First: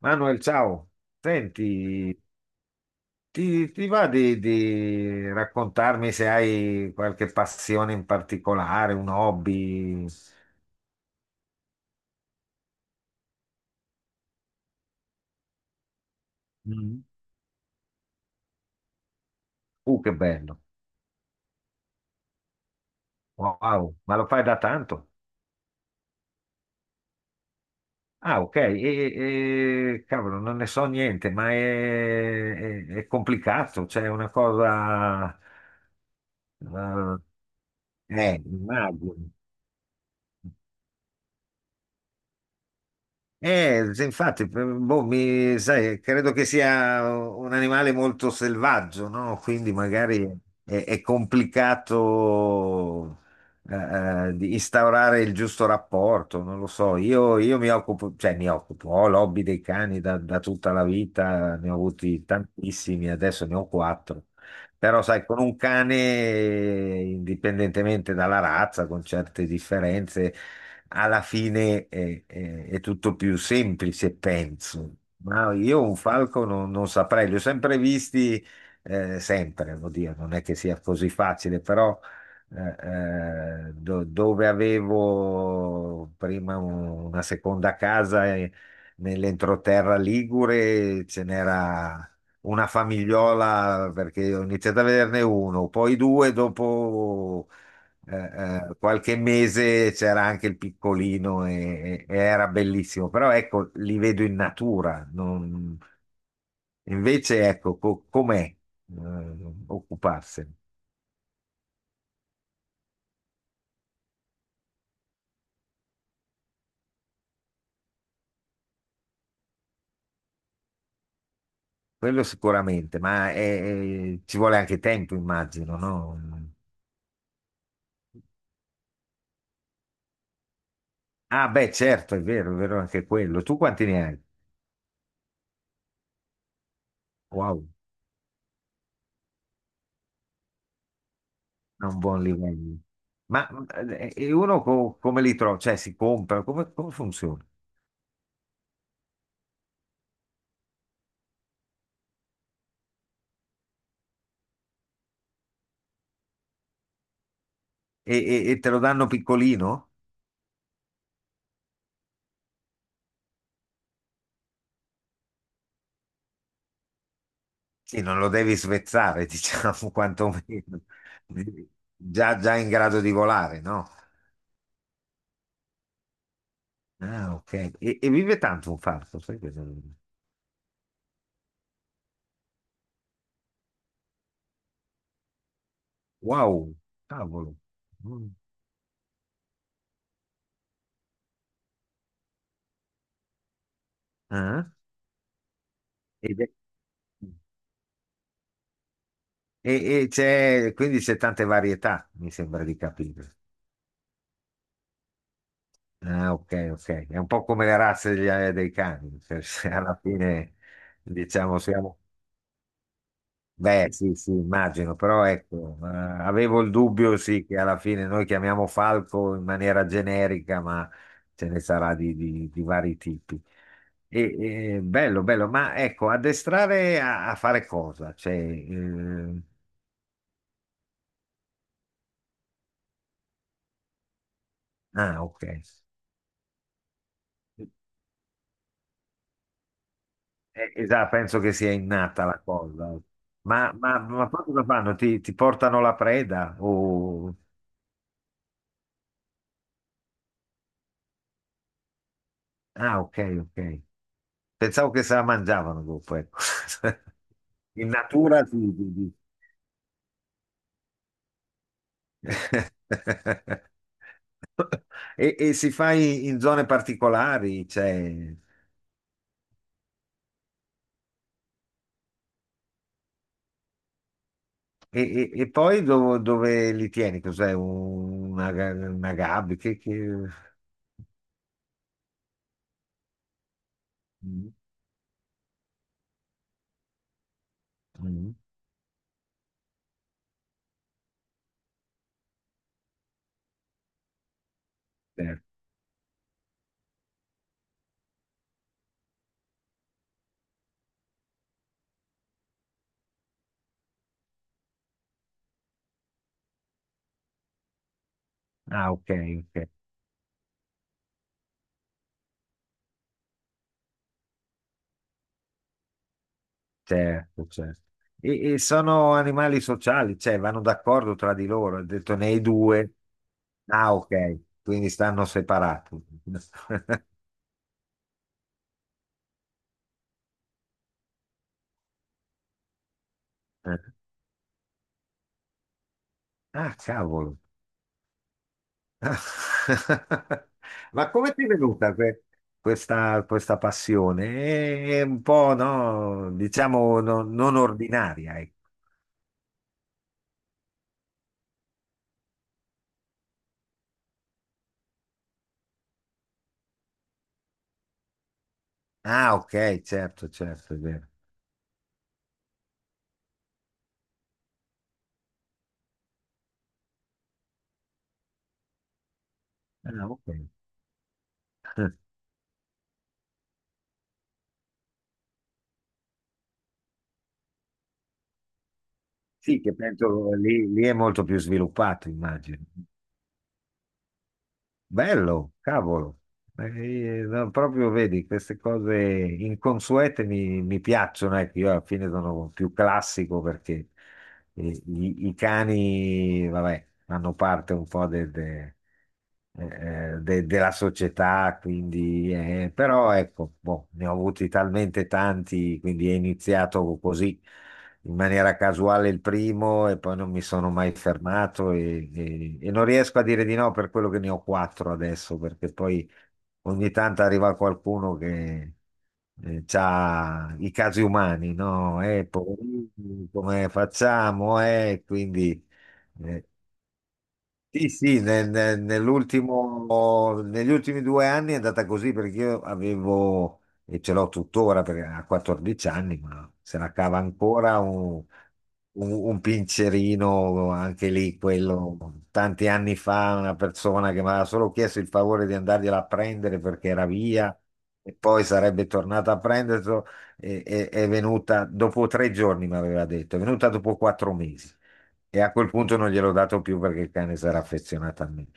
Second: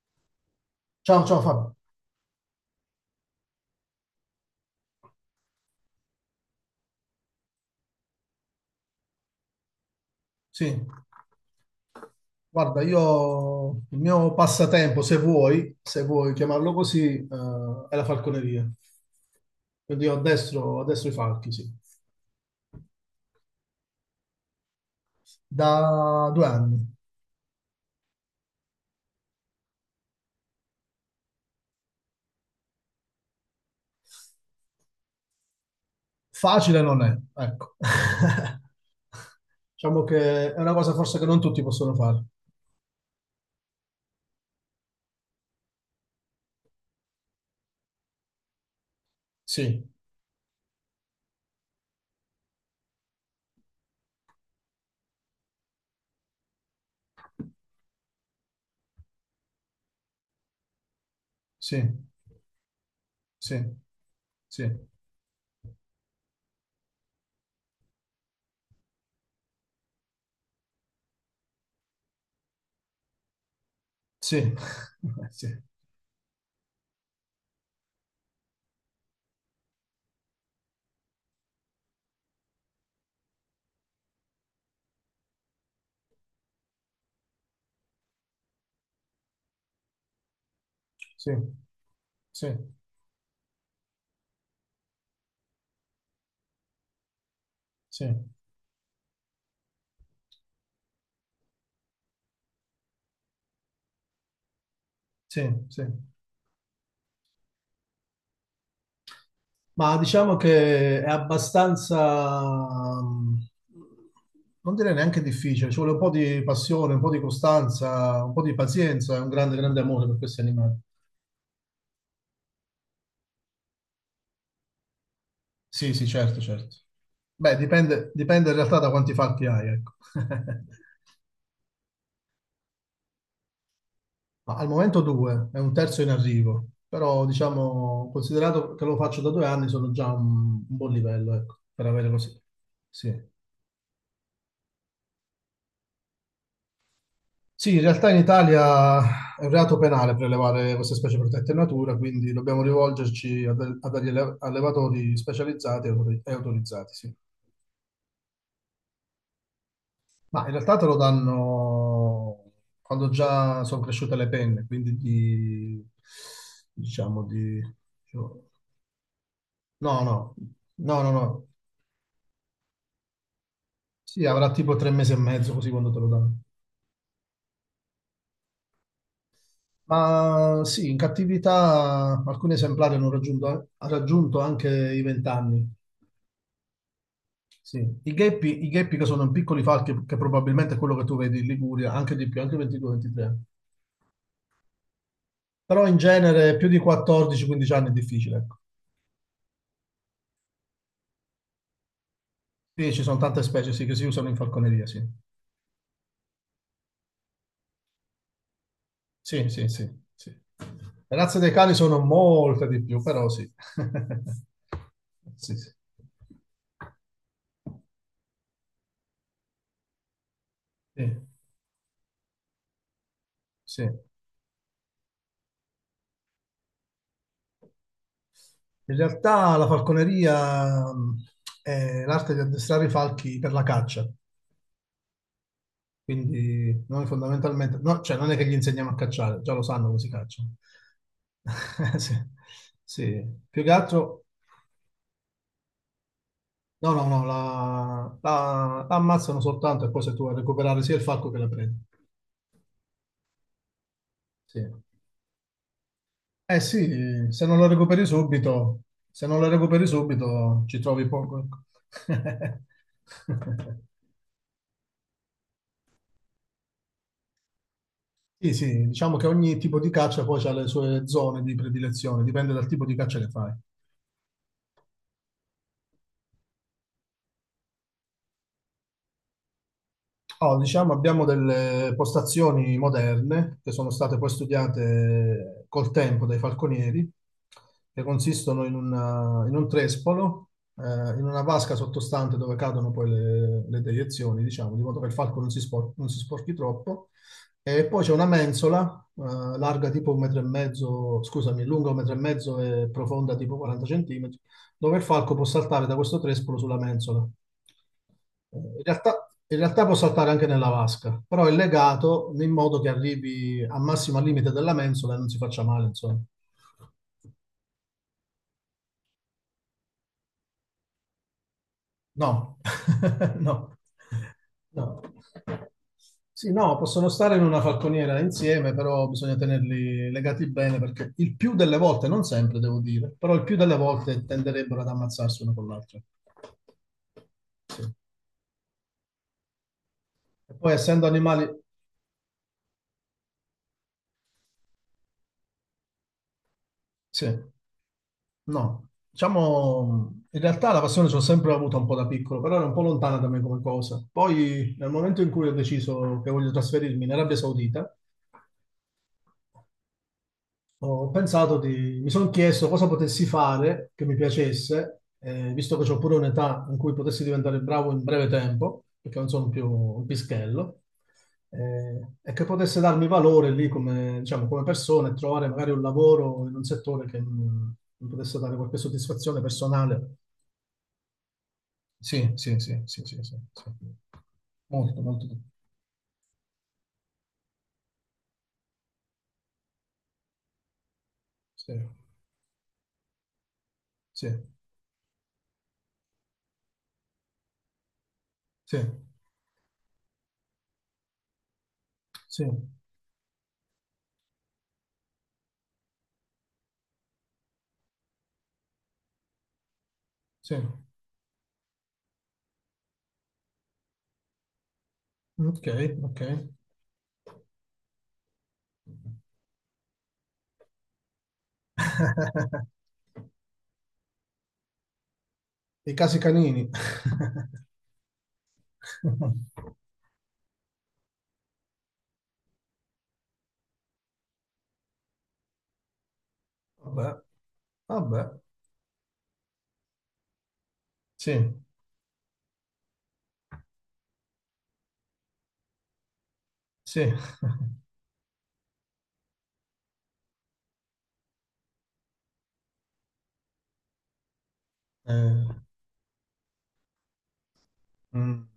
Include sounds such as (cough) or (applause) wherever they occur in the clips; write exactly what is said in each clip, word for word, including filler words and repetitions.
Manuel, ciao. Ciao, ciao Fabio. Senti, ti, ti va di, di raccontarmi se hai qualche passione in particolare, un hobby? Sì, guarda, io il mio passatempo, se vuoi, se vuoi chiamarlo Mm. così, eh, è la falconeria. Uh, Quindi che io bello. addestro, addestro i falchi, sì. Wow, ma lo fai da tanto? Da due anni. Ah, ok. E, e- cavolo, non ne so niente, ma è, è- è complicato, cioè è una cosa. Facile non è, ecco. eh, eh, (laughs) Immagino. Diciamo che è una cosa forse che non tutti possono fare. Eh, sì, infatti, p- boh, mi- sai, credo che sia un animale molto selvaggio, no? Quindi Sì, magari è, è complicato eh, eh, di instaurare il giusto rapporto, non lo so. Io, io mi occupo, cioè mi occupo, ho l'hobby dei cani da, da tutta la vita, ne ho sì, avuti tantissimi, adesso ne sì, ho quattro. sì, Però, sai, con un cane, indipendentemente dalla razza, con certe differenze alla fine è, è- è tutto più semplice, sì, penso. (laughs) sì, Ma io un falco non, non saprei, li ho sempre visti, eh, sempre, vuol dire, non è che sia così facile, però eh, eh, do- dove avevo prima un- una seconda casa eh, nell'entroterra Ligure ce sì, n'era sì, una famigliola perché ho iniziato a vederne uno, poi due dopo sì, eh, eh, qualche mese c'era anche il piccolino e, e- e era bellissimo, però ecco, li vedo in natura. sì, non- sì. Invece, ecco, co- com'è eh, Ma diciamo occuparsene? che è abbastanza, mm, non direi neanche difficile, ci vuole un po' di passione, un po' di costanza, un po' di pazienza e un grande, grande amore per questi animali. Quello sicuramente, ma è- è- ci vuole anche tempo, immagino, Sì, sì, no? certo, certo. Beh, dipende, dipende in realtà da quanti fatti hai, ecco. (laughs) Ah, beh, certo, è vero, è vero anche quello. Tu quanti ne hai? Ma al momento due, è un terzo in arrivo, però Wow, diciamo, considerato che lo faccio da due anni, sono già un, un buon livello, ecco, è per un avere buon così. livello. Sì. Ma eh, e uno co- come li trova? Cioè, si compra? Come, come funziona? Sì, in realtà in Italia è un reato penale prelevare queste specie protette in natura, quindi dobbiamo rivolgerci a, de- a degli alle- allevatori specializzati e autori- e autorizzati, sì. E, e- e te lo danno piccolino? Ma in realtà te lo danno quando già sono cresciute le penne, quindi di, diciamo di. Sì, non lo devi svezzare, (laughs) diciamo, No, no, quantomeno. no, no, no. Già, già in grado di volare, no? Sì, avrà tipo tre mesi e mezzo così quando te lo danno. Ah, ok. E, e vive tanto un falco, sai che non- Ma sì, in cattività alcuni esemplari hanno raggiunto, ha raggiunto anche i venti anni. Wow, cavolo. Sì, I Mm. gheppi, i gheppi che sono piccoli falchi, che probabilmente è quello che tu vedi in Liguria, anche di più, anche ventidue ventitré. Ah. Però in ed è- genere più di quattordici a quindici anni è difficile, ecco. E, e c'è, Quindi c'è tante varietà, mi sembra di Sì, ci sono capire. tante specie, sì, che si usano in falconeria, sì. Ah, ok, ok. È un po' come le razze degli- eh, dei cani, cioè, (laughs) Sì, sì, se sì, alla sì. fine, Le razze dei diciamo, cani sono siamo. molte di più, però sì. Beh, sì, sì, (laughs) immagino, però Sì, sì. ecco, eh, avevo il dubbio, sì, che alla fine noi chiamiamo falco in maniera generica, ma Sì, ce ne sarà di, di- di vari tipi. sì. E, e, bello, bello, ma ecco, addestrare a, a fare cosa? Cioè, In eh, realtà la falconeria mh, è l'arte di addestrare i falchi per la caccia. ah, ok. Quindi noi fondamentalmente, no, cioè non è che gli insegniamo a cacciare, già lo sanno come si caccia. Eh, esatto, penso che sia (laughs) Sì, innata la cosa. sì. Più che Ma, ma, altro, ma poi cosa fanno? Ti, ti portano la preda? no, no, no, O... la, la- la ammazzano soltanto e poi sei tu a recuperare sia il falco che la preda. Ah, ok, ok. Sì. Pensavo che se la mangiavano dopo, ecco. Eh (laughs) sì, se non lo In recuperi natura sì, subito, sì, sì. se non lo recuperi subito ci trovi poco, ecco. (laughs) (laughs) E, e si fa in, in zone particolari, cioè, Sì, sì, diciamo che ogni tipo di caccia poi ha le sue zone di predilezione, dipende dal tipo di caccia che fai. e, e- e poi do- dove li tieni? Cos'è? Una, ga- una gabbia? Che, che... Oh, diciamo, abbiamo delle postazioni moderne che sono state poi Mm, studiate col tempo dai falconieri, che mm, consistono in, una- in un trespolo, eh, in una vasca sottostante dove cadono poi le, le deiezioni, diciamo, di modo che il falco certo. non si, spor- non si sporchi troppo. E poi c'è una mensola, eh, larga tipo un metro e mezzo, scusami, lunga un metro e mezzo e profonda tipo quaranta centimetri, dove il falco può saltare da questo trespolo sulla mensola. Eh, In Ah, ok, realtà, in ok, realtà può saltare anche nella vasca, però è legato in modo che arrivi al massimo al limite della mensola e non si faccia male, insomma. certo, certo. E, e sono animali sociali, cioè vanno d'accordo tra di loro. Ha detto ne hai No, due. (laughs) no, Ah, ok, quindi no. stanno separati. Sì, no, possono stare in una falconiera insieme, però bisogna tenerli legati bene perché il più delle volte, non sempre devo dire, però il più delle (laughs) volte tenderebbero ad ammazzarsi uno con l'altro. Ah, cavolo. Sì. Ah. E poi (laughs) essendo Ma come animali, ti è venuta que- questa, questa passione? È un po', no, diciamo, no- sì, non ordinaria, ecco. no, diciamo, in realtà la passione ce l'ho sempre avuta un po' da piccolo, però era un po' lontana da me come cosa. Poi, nel momento in cui ho deciso che voglio trasferirmi in Arabia Saudita, Ah, ok, certo, certo, è vero. ho pensato di, mi sono chiesto cosa potessi fare che mi piacesse, eh, visto che ho pure un'età in cui potessi diventare bravo in breve tempo, perché non sono più un Ah, ok. pischello, eh, e che potesse darmi valore lì come, diciamo, come persona e trovare magari un lavoro in un settore che mi, mi potesse dare qualche soddisfazione Sì, che personale. penso lì, lì è molto più sviluppato, Sì, sì, immagino. sì, sì, sì, sì, sì. Molto, molto. Bello, cavolo. Eh, eh, no, proprio vedi, queste cose inconsuete mi, mi piacciono, ecco, io Sì, alla fine sono più classico perché sì, eh, i, i cani, vabbè, fanno parte un po' de- de- sì, eh, de- della società, quindi, sì, eh, però ecco, boh, ne ho avuti talmente tanti, quindi è iniziato così in maniera casuale il primo e poi non mi sì. sono mai fermato e, e- e non riesco a dire di no per quello che ne ho quattro adesso, Ok, perché poi ok. ogni tanto arriva qualcuno che ha i casi umani, no? Eh, (laughs) poverini, come facciamo? Eh, quindi... I casi eh, canini. sì, sì, nel- nel- (laughs) nell'ultimo, negli ultimi due anni è andata così perché io avevo, e ce l'ho tuttora perché ha quattordici anni, ma se la cava Vabbè, ancora un, vabbè, un- un pincerino, anche lì sì, quello, tanti anni fa una persona che mi aveva solo chiesto il favore di andargliela a prendere perché sì, era via e poi sarebbe tornata a prenderlo, e- e- è venuta dopo tre giorni, mi aveva detto, è venuta dopo quattro mesi. E eh, a quel punto non gliel'ho dato più perché il cane si era affezionato a me. mm,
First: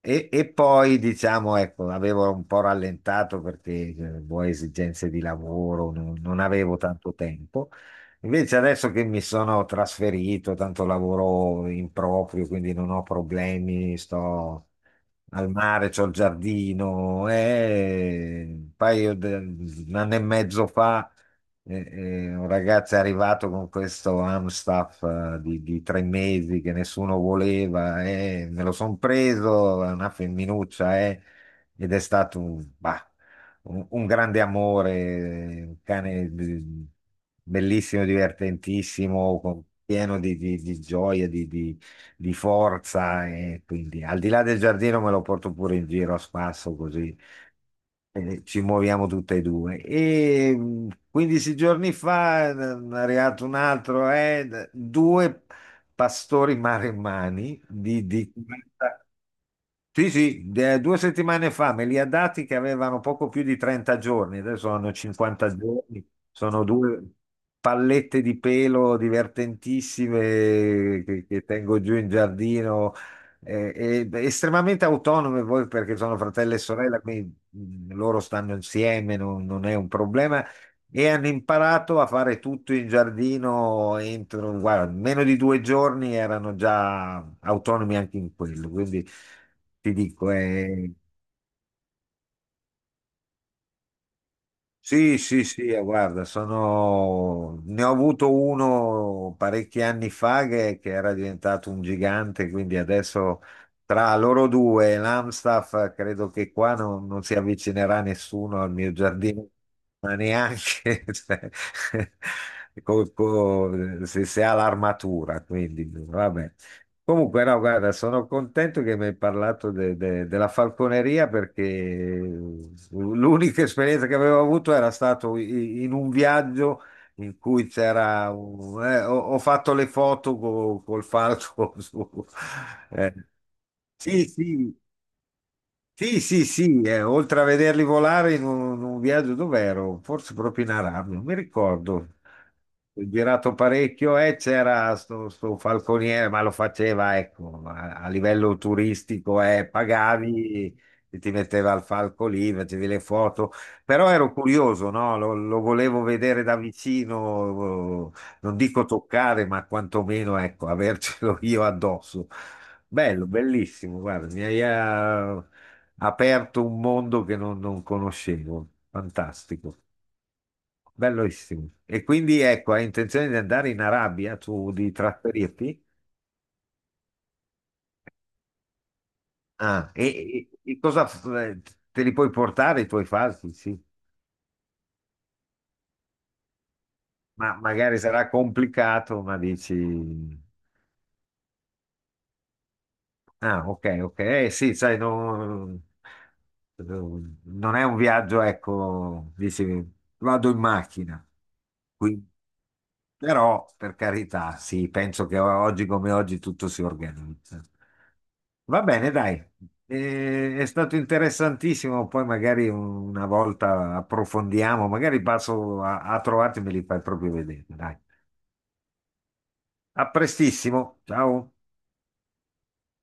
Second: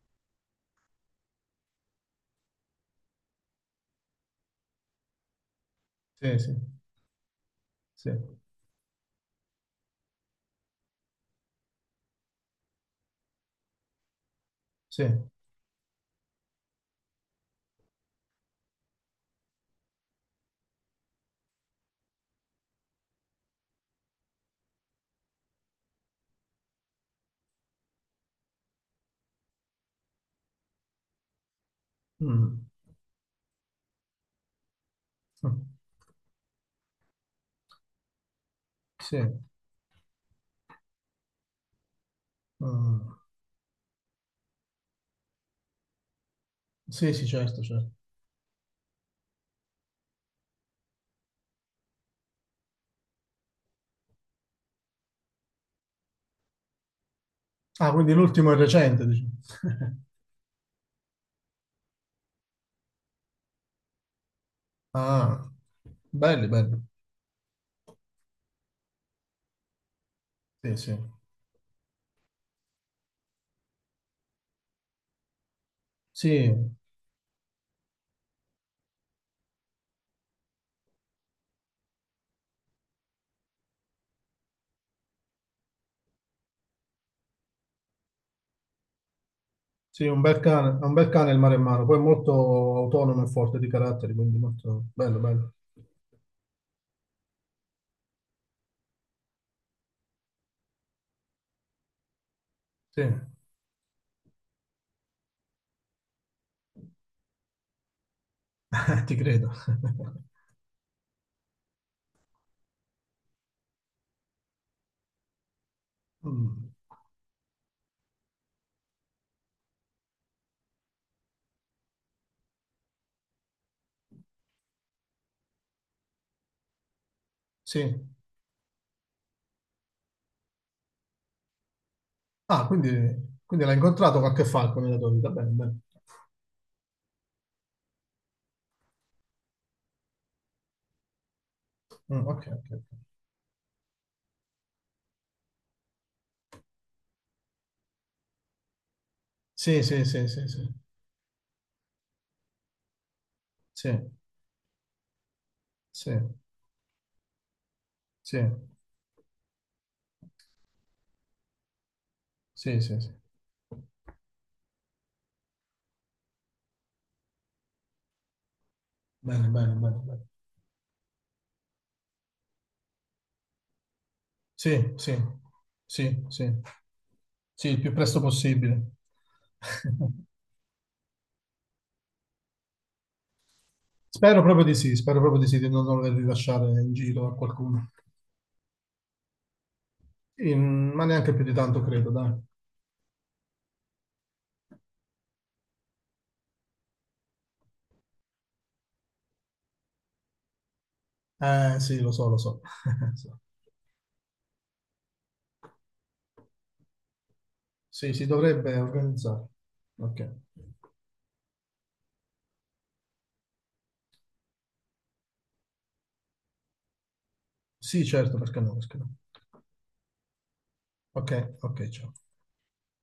E, e poi, diciamo, ecco, avevo un po' rallentato perché eh, boh, esigenze di lavoro, non, sì, non sì, avevo tanto tempo. sì, Invece adesso che mi sono trasferito, tanto lavoro in proprio, quindi non ho problemi, sto sì, al mare, c'ho il giardino, e un paio di un anno e mezzo fa eh, eh, un ragazzo è arrivato con questo Amstaff eh, di, di tre mesi che nessuno voleva, eh, me lo son preso, è una femminuccia, eh, ed è stato un, mm, bah, un- un grande amore, mm, un cane di- bellissimo, sì, divertentissimo, con- pieno di, di- di gioia, di, di- di mm, forza, e quindi al di là del giardino me lo porto pure in giro a spasso sì, così. sì, certo, certo. Eh, Ci muoviamo tutte e due. E mh, quindici giorni fa n- è arrivato un altro, eh, d- due pastori maremmani Ah, di, quindi di l'ultimo è quaranta. recente, dici. (laughs) Sì, sì, de- due settimane fa me li ha dati che avevano poco più di trenta giorni, adesso hanno Ah, cinquanta giorni, belli, sono belli. due pallette di pelo Sì, sì. divertentissime che, che tengo giù in giardino, eh, e- estremamente autonome voi perché sono Sì, fratello e sorella, quindi mh, loro stanno insieme, non, non è un problema, e hanno imparato a fare tutto in giardino entro, guarda, meno di due giorni erano già autonomi anche in quello. Quindi ti sì, un dico. bel cane, è È un bel cane il maremmano, poi è molto autonomo e forte di caratteri, quindi molto bello, Sì, sì, bello. sì, eh, guarda, sono. Ne ho avuto uno parecchi anni fa che, che era diventato un gigante, quindi Sì, adesso tra loro due e l'Amstaff eh, credo che qua non, non si avvicinerà nessuno al mio (laughs) ti giardino, credo. (laughs) ma neanche (laughs) cioè, (laughs) co- co- se, se ha l'armatura, quindi vabbè. Mm, Comunque, no, guarda, sono contento che mi hai parlato de- de- della falconeria perché l'unica esperienza che avevo avuto era stato i- in un viaggio in cui sì, c'era un- eh, ho, ho fatto le foto co- col falco (laughs) su- ah, quindi, eh, quindi l'ha incontrato sì, qualche sì, falco nella tua vita, bene, bene. sì, sì, sì, eh, oltre a vederli volare in un, in un viaggio dov'ero, forse proprio in Arabia, non mi ricordo. Mm, ok, ok, Ho ok. girato parecchio e c'era sto, sto falconiere, ma lo faceva, ecco, a, a livello turistico, eh, Sì, sì, sì, sì, sì, pagavi e ti metteva al falco lì, facevi le foto, sì, però ero curioso, no? Lo, lo volevo sì, vedere da vicino, eh, sì, non dico toccare, ma quantomeno, ecco, avercelo (laughs) io addosso. sì, sì, sì. Bello, bellissimo, guarda, mi hai... eh, aperto un mondo che non, non conoscevo. Bene, bene, Fantastico, bene, bene. bellissimo. E quindi ecco, hai intenzione di andare in Arabia, tu di Sì, sì, trasferirti? sì, sì, sì, il più presto possibile. Ah, (laughs) e, e- e cosa f- eh, te li puoi portare i tuoi falchi? Sì, Spero proprio di sì, spero proprio di sì, di non dover rilasciare in giro a ma qualcuno. magari sarà complicato, ma dici. Sì, mm, ma neanche più di tanto, credo, dai. Ah, ok, ok. Eh, sì, sai, non, non è un viaggio, ecco, dici, vado in macchina. Eh, sì, lo Qui. so, lo so. (laughs) Però, per carità, sì, penso che oggi come oggi tutto si organizza. Sì, si dovrebbe Va bene, dai. organizzare. Ok. Eh, è stato interessantissimo. Poi magari una volta approfondiamo, magari passo a, a trovarti e me li fai proprio vedere. Dai. Sì, certo, perché no, perché no. A prestissimo, Ok, ciao. ok, ciao.